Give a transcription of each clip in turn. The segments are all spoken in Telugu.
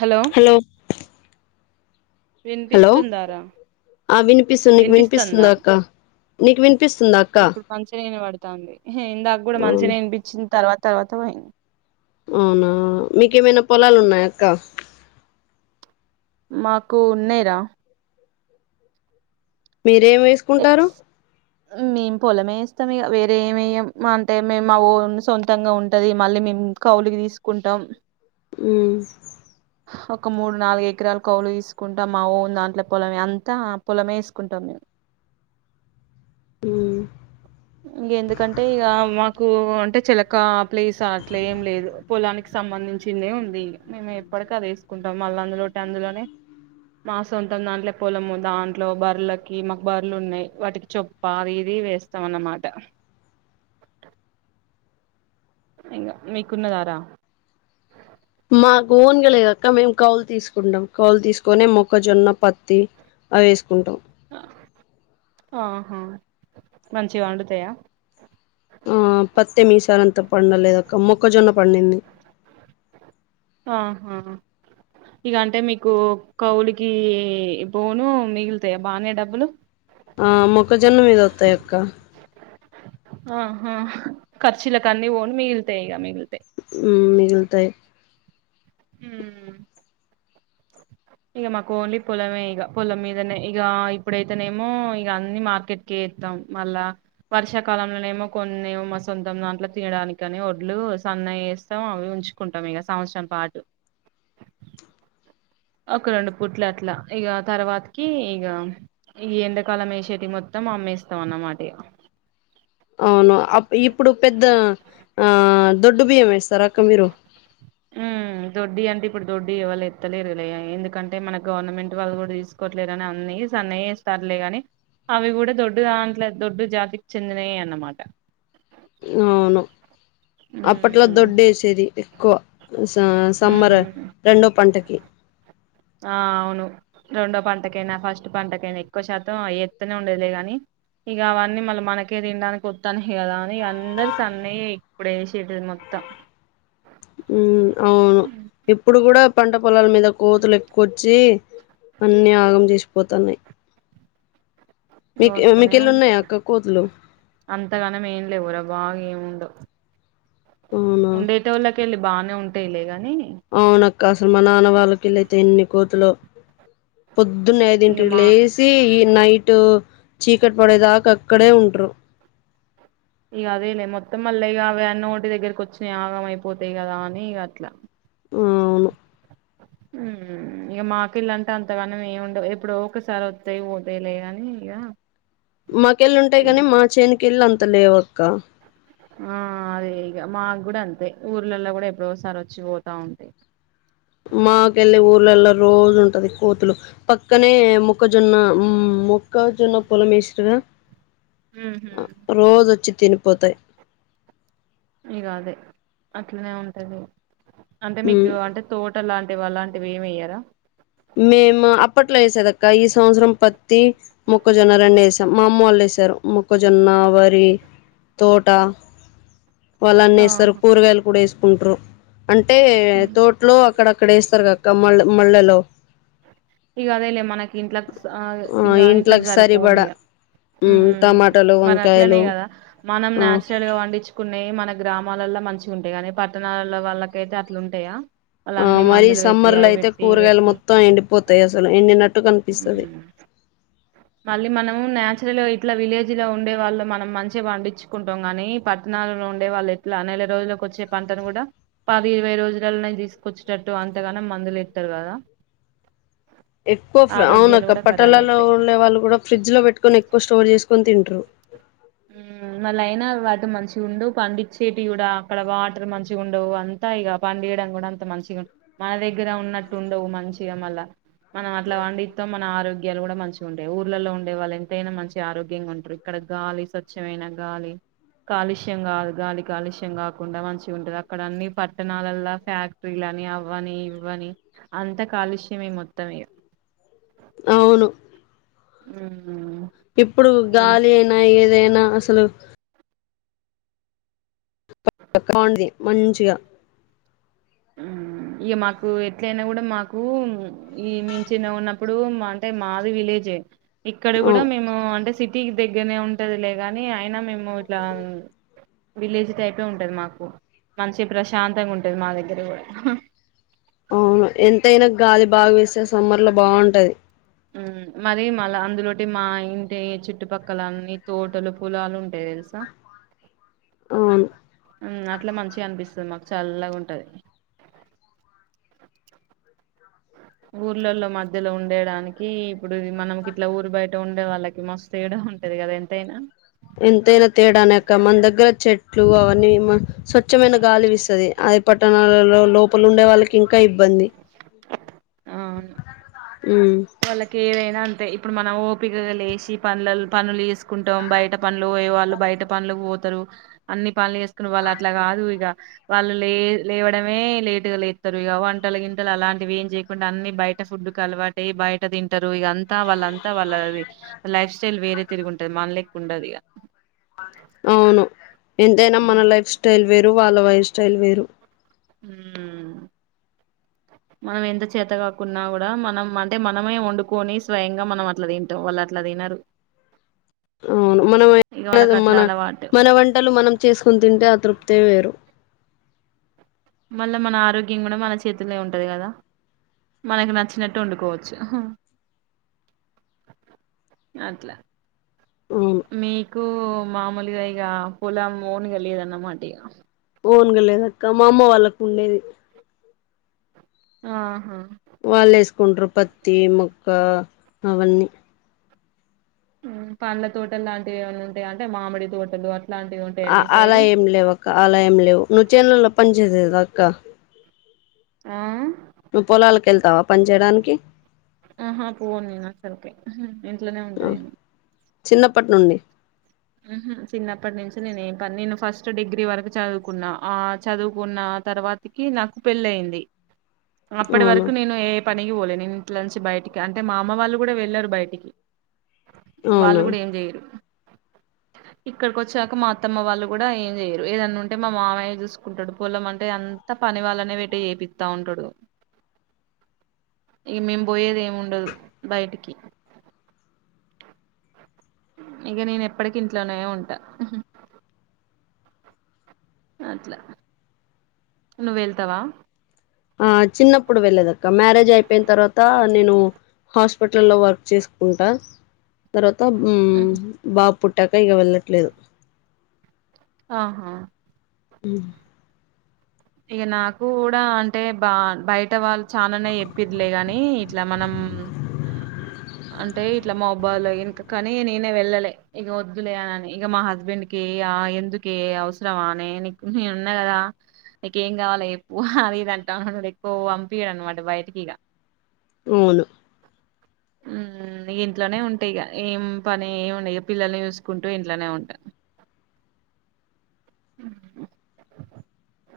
హలో మ్మ్ హలో వినిపిస్తుందారా ఆ వినిపిస్తుంది నీకు వినిపిస్తుందా అక్క నీకు వినిపి ఇప్పుడు మంచిగాన వీనపడుతూంది ఇందాక కూడా అవును మంచిగానే వినిపించింది తర్వాత తర్వాత పోయింది అవునా మీకేమైనా పొలాలు ఉన్నాయా అక్క మాకు ఉన్నాయిరా మీరేం వేసుకుంటారు మేము పొలమే వేస్తాం ఇగా వేరే ఏం వేయం అంటే మేము మా ఓ సొంతంగా ఉంటది మళ్ళీ మేము కౌవులకి తీసుకుంటాం మ్మ్ ఒక మూడు నాలుగు ఎకరాలు కౌవులు తీసుకుంటాం మా ఓన్ దాంట్లో పొలమే అంతా ఆ పొలమే వేసుకుంటాం మేము మ్మ్ కు అంటే చిలకా ప్లేస్ అట్లా ఏం లేదు పొలానికి సంబంధించిందే ఉంది మేము ఎ పడక తీసుకుంటాం మళ్ళా అందులోటె అందులోనే మాస ఉంతాం దాంట్లో పొలము దాంట్లో బర్రలకి మాకు బర్రలు ఉన్నాయి వాటికి చొప్ప అవి ఇవి వేస్త స్తం అన్నమాట ఇంకా మీకున్నదారా మాకు ఓన్ గా లేదక మేము కౌవులు తీసుకుంటాం కౌలు తీసుకొనే మొక్కజొన్న పత్తి అవి వేసుకుంటాం ఆహా మంచిగా వండుతాయా ఆ పత్తి మీసారంత పండలేద అక్క మొక్కజొన్న పండింది ఆహా ఇక అంటే మీకు కౌలికి బోను మిగిలుతాయా బానే డబ్బులు ఆ మొక్కజొన్న మీద వత్తాయి అక్క ఆహా ఖర్చీలకి అని వోను మిగిల్తే ఈక మిగిల్తే మ్మ్ మిగులుతాయి మ్మ్ ఇక మాకు ఓన్లీ పొలమే ఇక పొలం మీదనే ఇక ఇప్పుడైతేనేమో ఇక అన్ని మార్కెట్ కే స్తాం మళ్ళా వర్షాకాలంలోనేమో కొన్నిమో సొంతం దాంట్లో తినడానికిని వడ్లు వ సన్న చేస్తాం అవి ఉంచుకుంటాం ఇక సంవత్సరం పాటు ఒక రెండు పుట్లు అట్లా ఇక తర్వాతకి ఇక ఈ ఎండాకాలం వేసేటి మొత్తం మామ్మేస్తాం అన్నమాట ఇగ అవును అ ఇప్పుడు పెద్ద ఆ దొడ్డు బియ్యం వేస్తారు అక్క మీరు ఉమ్, దొడ్డి అంటే ఇప్పుడు దొడ్డి ఎవళు ఎత్తలేరు లే ఎందుకంటే మన గవర్నమెంట్ వాళ్ళు కూడా తీసుకోవాట్లేదు అని అన్ని సన్నయి వేస్తారు లే కానీ అవి కూడా దొడ్డు దాంట్లో దొడ్డు జాతికి చెందినయి అన్నమాట అవును అప్పట్లో ఉమ్, దొడ్డు వేసేది ఎక్కువ స సమ్మర్ ఉమ్ రెండో పంటకి ఆ అవును రెండో పంటకైనా ఫస్ట్ పంటకైనా ఎక్కువ శాతం ఎత్తనే ఉండేలే కానీ ఇక అవన్నీ మళ్ళీ మనకే తినడానికి వత్తానాయి కదా అందరు సన్నయ ఇప్పుడే షెటిల్ మొత్తం మ్మ్ అవును ఇప్పుడు కూడా పంట పొలాల మీద కోతులు ఎక్కు వొచ్చి అన్ని ఆగం చేసిపోతున్నాయి మీక్ వస్తనే మీకెళ్ళి ఉన్నాయా ఉంటాయ్ అక్క కోతులు అంతగానం ఏం లేవుర బాగా ఏమి ఉండవు అవునా ఉండేటోళ్ళకేలె బానే ఉంటాయిలే గాని కసలు మా నాన్న వాళ్ళకిళ్ళైతే ఎన్ని కోతులో పొద్దున్నే ఇక ఐదింటికి మా లేసి ఈ నైటూ చీకటి పడే దాకా అక్కడే ఉంట్రు ఇక అదేలే మొత్తం మళ్ళ ఇగ అవన్నీ ఓటే దగ్గరకి వచ్చిన ఆగంమయిపోతాయి గదా అని ఇగ అట్ల అవును ఇక మాకిల్లంటే అంతవన మేమి ఉండవు ఎప్పుడు ఒకసారి వత్తాయ్ పోతాయ్ లే గాని ఇగ మాకెళ్ళ ఉంటాయ్ గనీ మా చేనకెళ్ళ అంత లేవు ఆ అదే ఇగ మా మాగ్గుడ అంతే ఊర్లలో గుడా ఎప్పుడోసారి వచ్చి పోతా ఉంటాయ్ మాకెళ్ళే ఊర్లల్లో రోజు ఉంటది కోతులు పక్కనే ము ముక్కజొన్న మొక్కజొన్న పొలమేస్రిగా ఉహు రోజు వొచ్చి తినిపోతాయ్ ఇగ అదే అట్లనే ఉంటది అంటే మీకు అంటే తోట లాంటివి అలాంటివి ఏమిఎయ్యరా మేము అప్పట్లో ఎసేదక్క ఈ సంవత్సరం పత్తి మొక్కజొన్న రెండు వేసాం మా అమ్మొళ్ళు వేసారు మొక్కజొన్న వరి తోట వాళ్ళు అన్ని ఏస్తారు ఆహా కూరగాయలు కూడా ఎసుకుంట్రు అంటే ఉమ్ తోట్లో అక్కడ అక్కడ ఏస్తారు కక్క మళ్ళ మళ్ళలో ఇగ అదేలే మనకి ఇంట్లకి సా ఇగ ఇంట్లకి ఇంట్లోకి సారిపోను సరిపడా ఇగ ఊమ్ టమాటాలు మరి అట్లనే వంకాయలు గదా మనం నాచురల్ గా పండించుకున్నే మన గ్రామాలల్లో మంచిగుంటాయి గానీ పట్టణాల వాళ్ళకైతే అట్లుంటాయా వాళ్ళు ఆ అన్ని మరి ఈ మందులు పెట్టి సమ్మర్ లో అవి అయితే పెట్టి ఇవి కూరగాయలు పెట్టి మొత్తం ఎండి పొతాయ్ అసలు ఎండి నట్టు కనిపిస్తది ఉమ్ మళ్ళీ మనము న్యాచురల్ ఇట్లా విలేజ్ లో ఉండే వాళ్ళు మనం మంచిగా పండించుకుంటాం గాని పట్టణాలలో ఉండే వాళ్ళు ఎట్లా నె నెల రోజులకొచ్చే పంటను గుడా పది ఇరవై రోజులనే దీసుకొచ్చేటట్టు అంతగాను మందులు ఇత్తారు గదా ఎక్కువ అవున అక్క కూడా ఖరాబ్ పట్టాలలో అయితాయి ఉండే వాళ్ళు కూడా ఫ్రిడ్జ్ లో పెట్టుకొని ఎక్ క్కువ స్టోర్ జేసుకొని తింట్రు ఉమ్ మళ్ల ఐనా వాటి మంచిగుండవ్ పండిచ్చేటివి గుడా అక్కడ వాటర్ మంచిగుండవు అంతా ఇగ పండియడం గుడా అంత మంచిగా మన దగ్గర ఉన్నట్టు ఉండవు మంచిగా మళ్ళా మనం అట్లా వండిత్తాం మన ఆరోగ్యాలు గుడా మంచిగా ఉంటాయ్ ఊర్లలో ఉండే వాళ్ళ ఎంతైనా మంచి ఆరోగ్యంగా ఉంటారు ఇక్కడ గాలి స్వచ్చమైన గాలి కాలుష్యం గాదు గాలి కాలుష్యం గా కుండా మంచిగుంటది అక్కడ అన్ని పట్టణాలలా ఫ్యాక్టరీలు అని అవ్వని ఇవ్వని అంతా కాలుష్యమే మొత్తమిగ అవును మ్మ్ ఇప్పుడు గాలి అయినా ఏదైనా అసలు [unintelligible] మంచిగా ఇక మాకు ఎట్లయినా గుడా మాకు ఈ మేమ్ చిన్నగున్నప్పుడు అంటే మాది విలే జే ఇక్కడ అవు గుడా మేము అంటే సి టీకి దగ్గరనే ఉంటదిలేగాని అయినా మేము ఇట్లా విలేజ్ టైపే ఉంటది మాకు మంచి ప్రశాంతంగా ఉంటుది మా దగ్గరి కూడా అవును ఎంతైనా గాలి బాగ వీస్తే సమ్మర్ లో బాంటది ఉమ్ మరి మళ్ళ అందులోటి మా ఇంటి చుట్టుపక్కలన్నీ తోటలు పొలాలు ఉంట తెల్సా అవును ఉంగ్ అట్లా మంచిగా అనిపిస్తుంది మాకు చల్లగా ఉంటది ఊర్లలో మధ్యలో ఉండేడానికి ఇప్పుడిది మనమ్ కిట్లా ఊరు బయట ఉండే వాళ్ళకి మస్తు తేడా ఉంటది కదా ఎంతైనా ఎంతైనా తేడానే అక్క మన దగ్గర చెట్లు అవన్నీ స్వచ్ఛమైన గాలి వీస్తది హై పట్టణాలలో లోపల ఉండే వాళ్ళకి ఇంకా ఇబ్బంది అవును హ్మ్. వాళ్ళకి ఏవైనా అంతే ఇప్పుడు మనం ఓపికగా లేచి పనళ్ళ్ పనులు చేసుకుంటాం బయట పనులు పోయే వాళ్ళు బయట పనులకు పో తరు అన్ని పనులు చేసుకుని వాళ్ళు అట్లా కాదు ఇక వాళ్ళు లే లేవడమే లేటుగా లే వంటల గింటలు అలాంటివి ఏం చేయకుండా అన్నీ బయట ఫుడ్కు అలవాటయి బయట ఉంట దింటరు ఇదంతా వాళ్ళంతా వాళ్ళది లైఫ్ స్టైల్ వేరే తిరుగుంటది మనలేక ఉండదు ఇగ అవును ఎంతైనా మన లైఫ్ స్టైల్ వేరు వాళ్ళ లైఫ్ స్టైల్ వేరు హ్మ్ మనం ఎంత చేత కాకున్నా కూడా మనం అంటే మనమే వండుకొని స్వయంగా మనం అట్లా తింటాం వాళ్ళ అట్లా తినరు అవును ఇక మనం వాళ్ళకి అట్లా మన అలవాటు మన వంటలు మనం చేసుకుని తింటే ఆ తృప్తే వేరు మళ్ళా మన ఆరోగ్యం కూడా మన చేతుల్లే ఉంటది కదా మనకు నచ్చినట్టు వండుకోవచ్చు అట్లా అవును మీకు మామూలుగా ఇగ పొలం ఓన్గా లేదన్నమాట ఇగ ఓన్గా లేదక్క మా అమ్మ వాళ్ళకి ఉండేది ఆహా ఒండ్ర పత్తి మొక్క అవన్నీ పండ్ల తోటలు లాంటివి ఏమన్నా ఉంటాయా అంటే మామిడి తోటలు అ అలా ఏం లేవు అక్క అలా ఏం లేవు నువ్వు చేల్లల్లో పని చేసేద అక్క ఆ నువ్వు పొలాలకు యెళ్తావా పని చేయడానికి ఆహా పోను నేను ఆకడికి ఇంట్లోనే ఉంటా ఆ, నేను చిన్నప్పటి నుండి ఊహు చిన్నప్పటి నుంచి నేను ఏ పనీ నేను ఫస్ట్ డిగ్రీ వరకు చదువుకున్నా ఆ చదువుకున్న ఆ తర్వాతకి నాకు పెళ్ళయింది అప్పటి అవునా వరకు నేను పనికి పోలే నేను ఇంట్లో నుంచి బయటికి అంటే మా అమ్మ వాళ్ళు కూడా వెళ్ళారు బయటికి వాళ్ళు అవునా కూడా ఏం చెయరు ఇక్కడికి వచ్చాక మా అత్తమ్మ వాళ్ళు కూడా ఏం చేయరు ఏదన్న ఉంటే మా మామయ్యే చూసుకుంటాడు పొలం అంటే అంత పని వాళ్ళనే పెట్టి చేపిత్తా ఉంటడు ఇగ మేం పోయేదేం ఉండదు బయటికి ఇగ నేను ఎప్పటికి ఇంట్లోనే ఉంటా అట్లా నువ్వెళ్తావా ఆ చిన్నప్పుడు వెళ్లేదక్క మ్యారేజ్ అయిపోయిన తర్వాత నేను హాస్పిటల్లో వర్క్ చేసుకుంటా తర్వాత ఉహు. బాబు పుట్టాక ఇక వెళ్ళట్లేదు ఆహా ఉ ఇగ నాకు కూడా అంటే బా బయట వాళ్ళు చాననే చెప్పిర్లే గాని ఇట్లా మనం అంటే ఇట్లా మాబాద్ లో ఇంక కానీ నేనే వెళ్ళలే ఇక వద్దులే అనని ఇక మా హస్బెండ్ కి ఏ ఆ ఎందుకే అవసరమానే నీక్ నేను ఉన్నా కదా నీకు ఏం కావాల చెప్పు అది ఇది అంటాడు ఎక్కువ పంపియడు అనమాట బయటకి ఇక అవును ఉమ్, ఇంట్లోనే ఉంటా ఇగ ఏం పని ఏమి ఉండే ఇక పిల్లల్ని చూసుకుంటూ ఇంట్లోనే ఉంటా ఉహ్మ్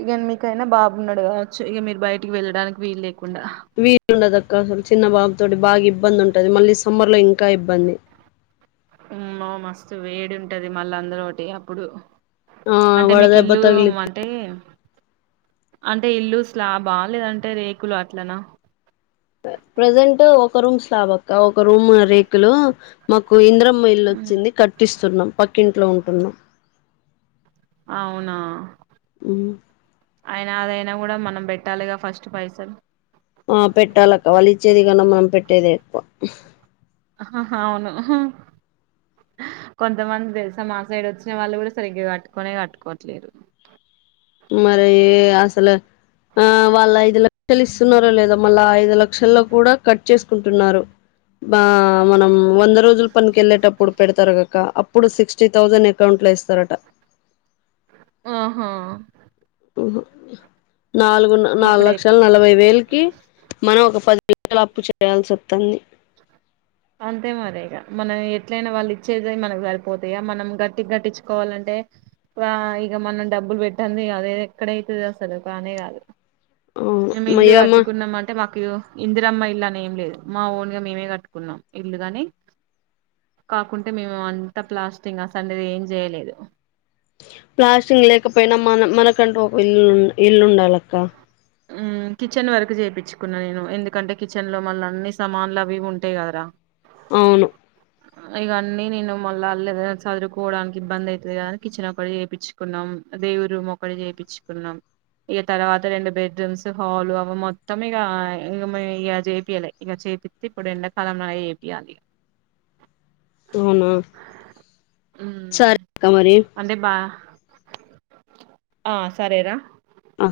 ఇగెన్ మీకైనా బాబున్నాడు కావచ్చు ఇగ మీరు బయటికి వెళ్ళడానికి వీల్ లేకుండా వీల్ ఉండదక్క అసలు చిన్న బాబు తోటి బాగా ఇబ్బంది ఉంటది మళ్ళీ సమ్మర్ లో ఇంకా ఇబ్బంది ఉమ్మో మస్తు వేడింటది మళ్ళా అందులోటి అప్పుడు ఆ అంటే మీకు వడదెబ్బ ఇల్లు తగిలి అంటే అంటే ఇల్లు స్లాబా లేదంటే రేకులు అట్లనా ప్రజెంట్ ఒక రూమ్ స్లాబక్క ఒక రూమ్ రేకులు మాకు ఇంద్రం మ్మ ఇళ్ళొచ్చింది కట్టిస్తున్నాం పక్కింట్లో ఉంటున్నాం అవునా హ్మ్. అయినా అదైనా కూడా మనం పెట్టాలిగా ఫస్ట్ పైసలు ఆ పెట్టాలక్క వాళ్ళు ఇచ్చేది కన్నా మనం పెట్టేదే ఎక్కువ ఆహా హ అవును ఉహ్ కొంతమంది తెలుసా మా సైడ్ వచ్చిన వాళ్ళు కూడా సరిగ్గా కట్టుకోనే కట్టుకోవట్లేరు మరి ఏ అసల ఆ వాళ్ళు ఐదు లక్షలు ఇస్తున్నారో లేదో మళ్ళా ఐదు లక్షల్లో కూడా కట్ చేసుకుంటున్నారు బా మనం వంద రోజులు పనికి వెళ్ళేటప్పుడు పెడతారు కాక్క అప్ ప్పుడు సిక్స్టీ థౌజండ్ అకౌంట్లో ఏస్తారట ఆహా ఉహ్ నాలుగు నాలుగు ఇప్పుడే లక్షల నలభై వేలకి మనం ఒక పది అప్పు చేయాల్సి అత్తంది అంతే మరే ఇగ మనం ఎట్లయినా వాళ్ళు ఇచ్చేదే మనకు సరిపోతాయా మనం గట్టిగా గట్టిచ్చుకోవాలంటే ఎ వా ఇగ మనం డబ్బులు పెట్టంది కాదు ఎక్కడైతది అసదు కానే కాదు మేము ఇల్లు అయ్యమ్మా కట్టుకున్నామ అంటే మాకు ఇందిరమ్మ ఇల్లు అని ఏం లేదు మా ఓన్గా మేమే కట్టుకున్నాం ఇల్లు గని కాకుంటే మేము అంతా ప్లాస్టింగ్ ఆ సండేది ఏం చేయలేదు ప్లాస్టింగ్ లేకపోయినా మన మనకంటూ ఒక ఇల్లు ఇల్లు ఉండాలక్క హ్మ్ కిచెన్ వరకు చేపించుకున్నా నేను ఎందుకంటే కిచెన్ లో మళ్ళ అన్ని సమాన్లు అవి ఉంటాయి కదా రా అవును ఇగా అన్నీ నేను మళ్ళ ఎదైనా సదురుకోవడానికి ఇబ్బంది అయితది కదాని కిచెన్ ఒకటి చేపించుకున్నాం దేవురుము ఒకటి చేపిచుకున్నాం ఇగ తర్వాత రెండు బెడ్ రూమ్స్ హాలు అవి మొత్తం ఇగ ఇ చేపియాలి ఇక చేపిత్తే ఇప్పుడు ఎండకాలం అయి చేపియాలి అవునా సరే హ్మ్ అక్క మరి అంటే బా ఆ సరేరా ఆ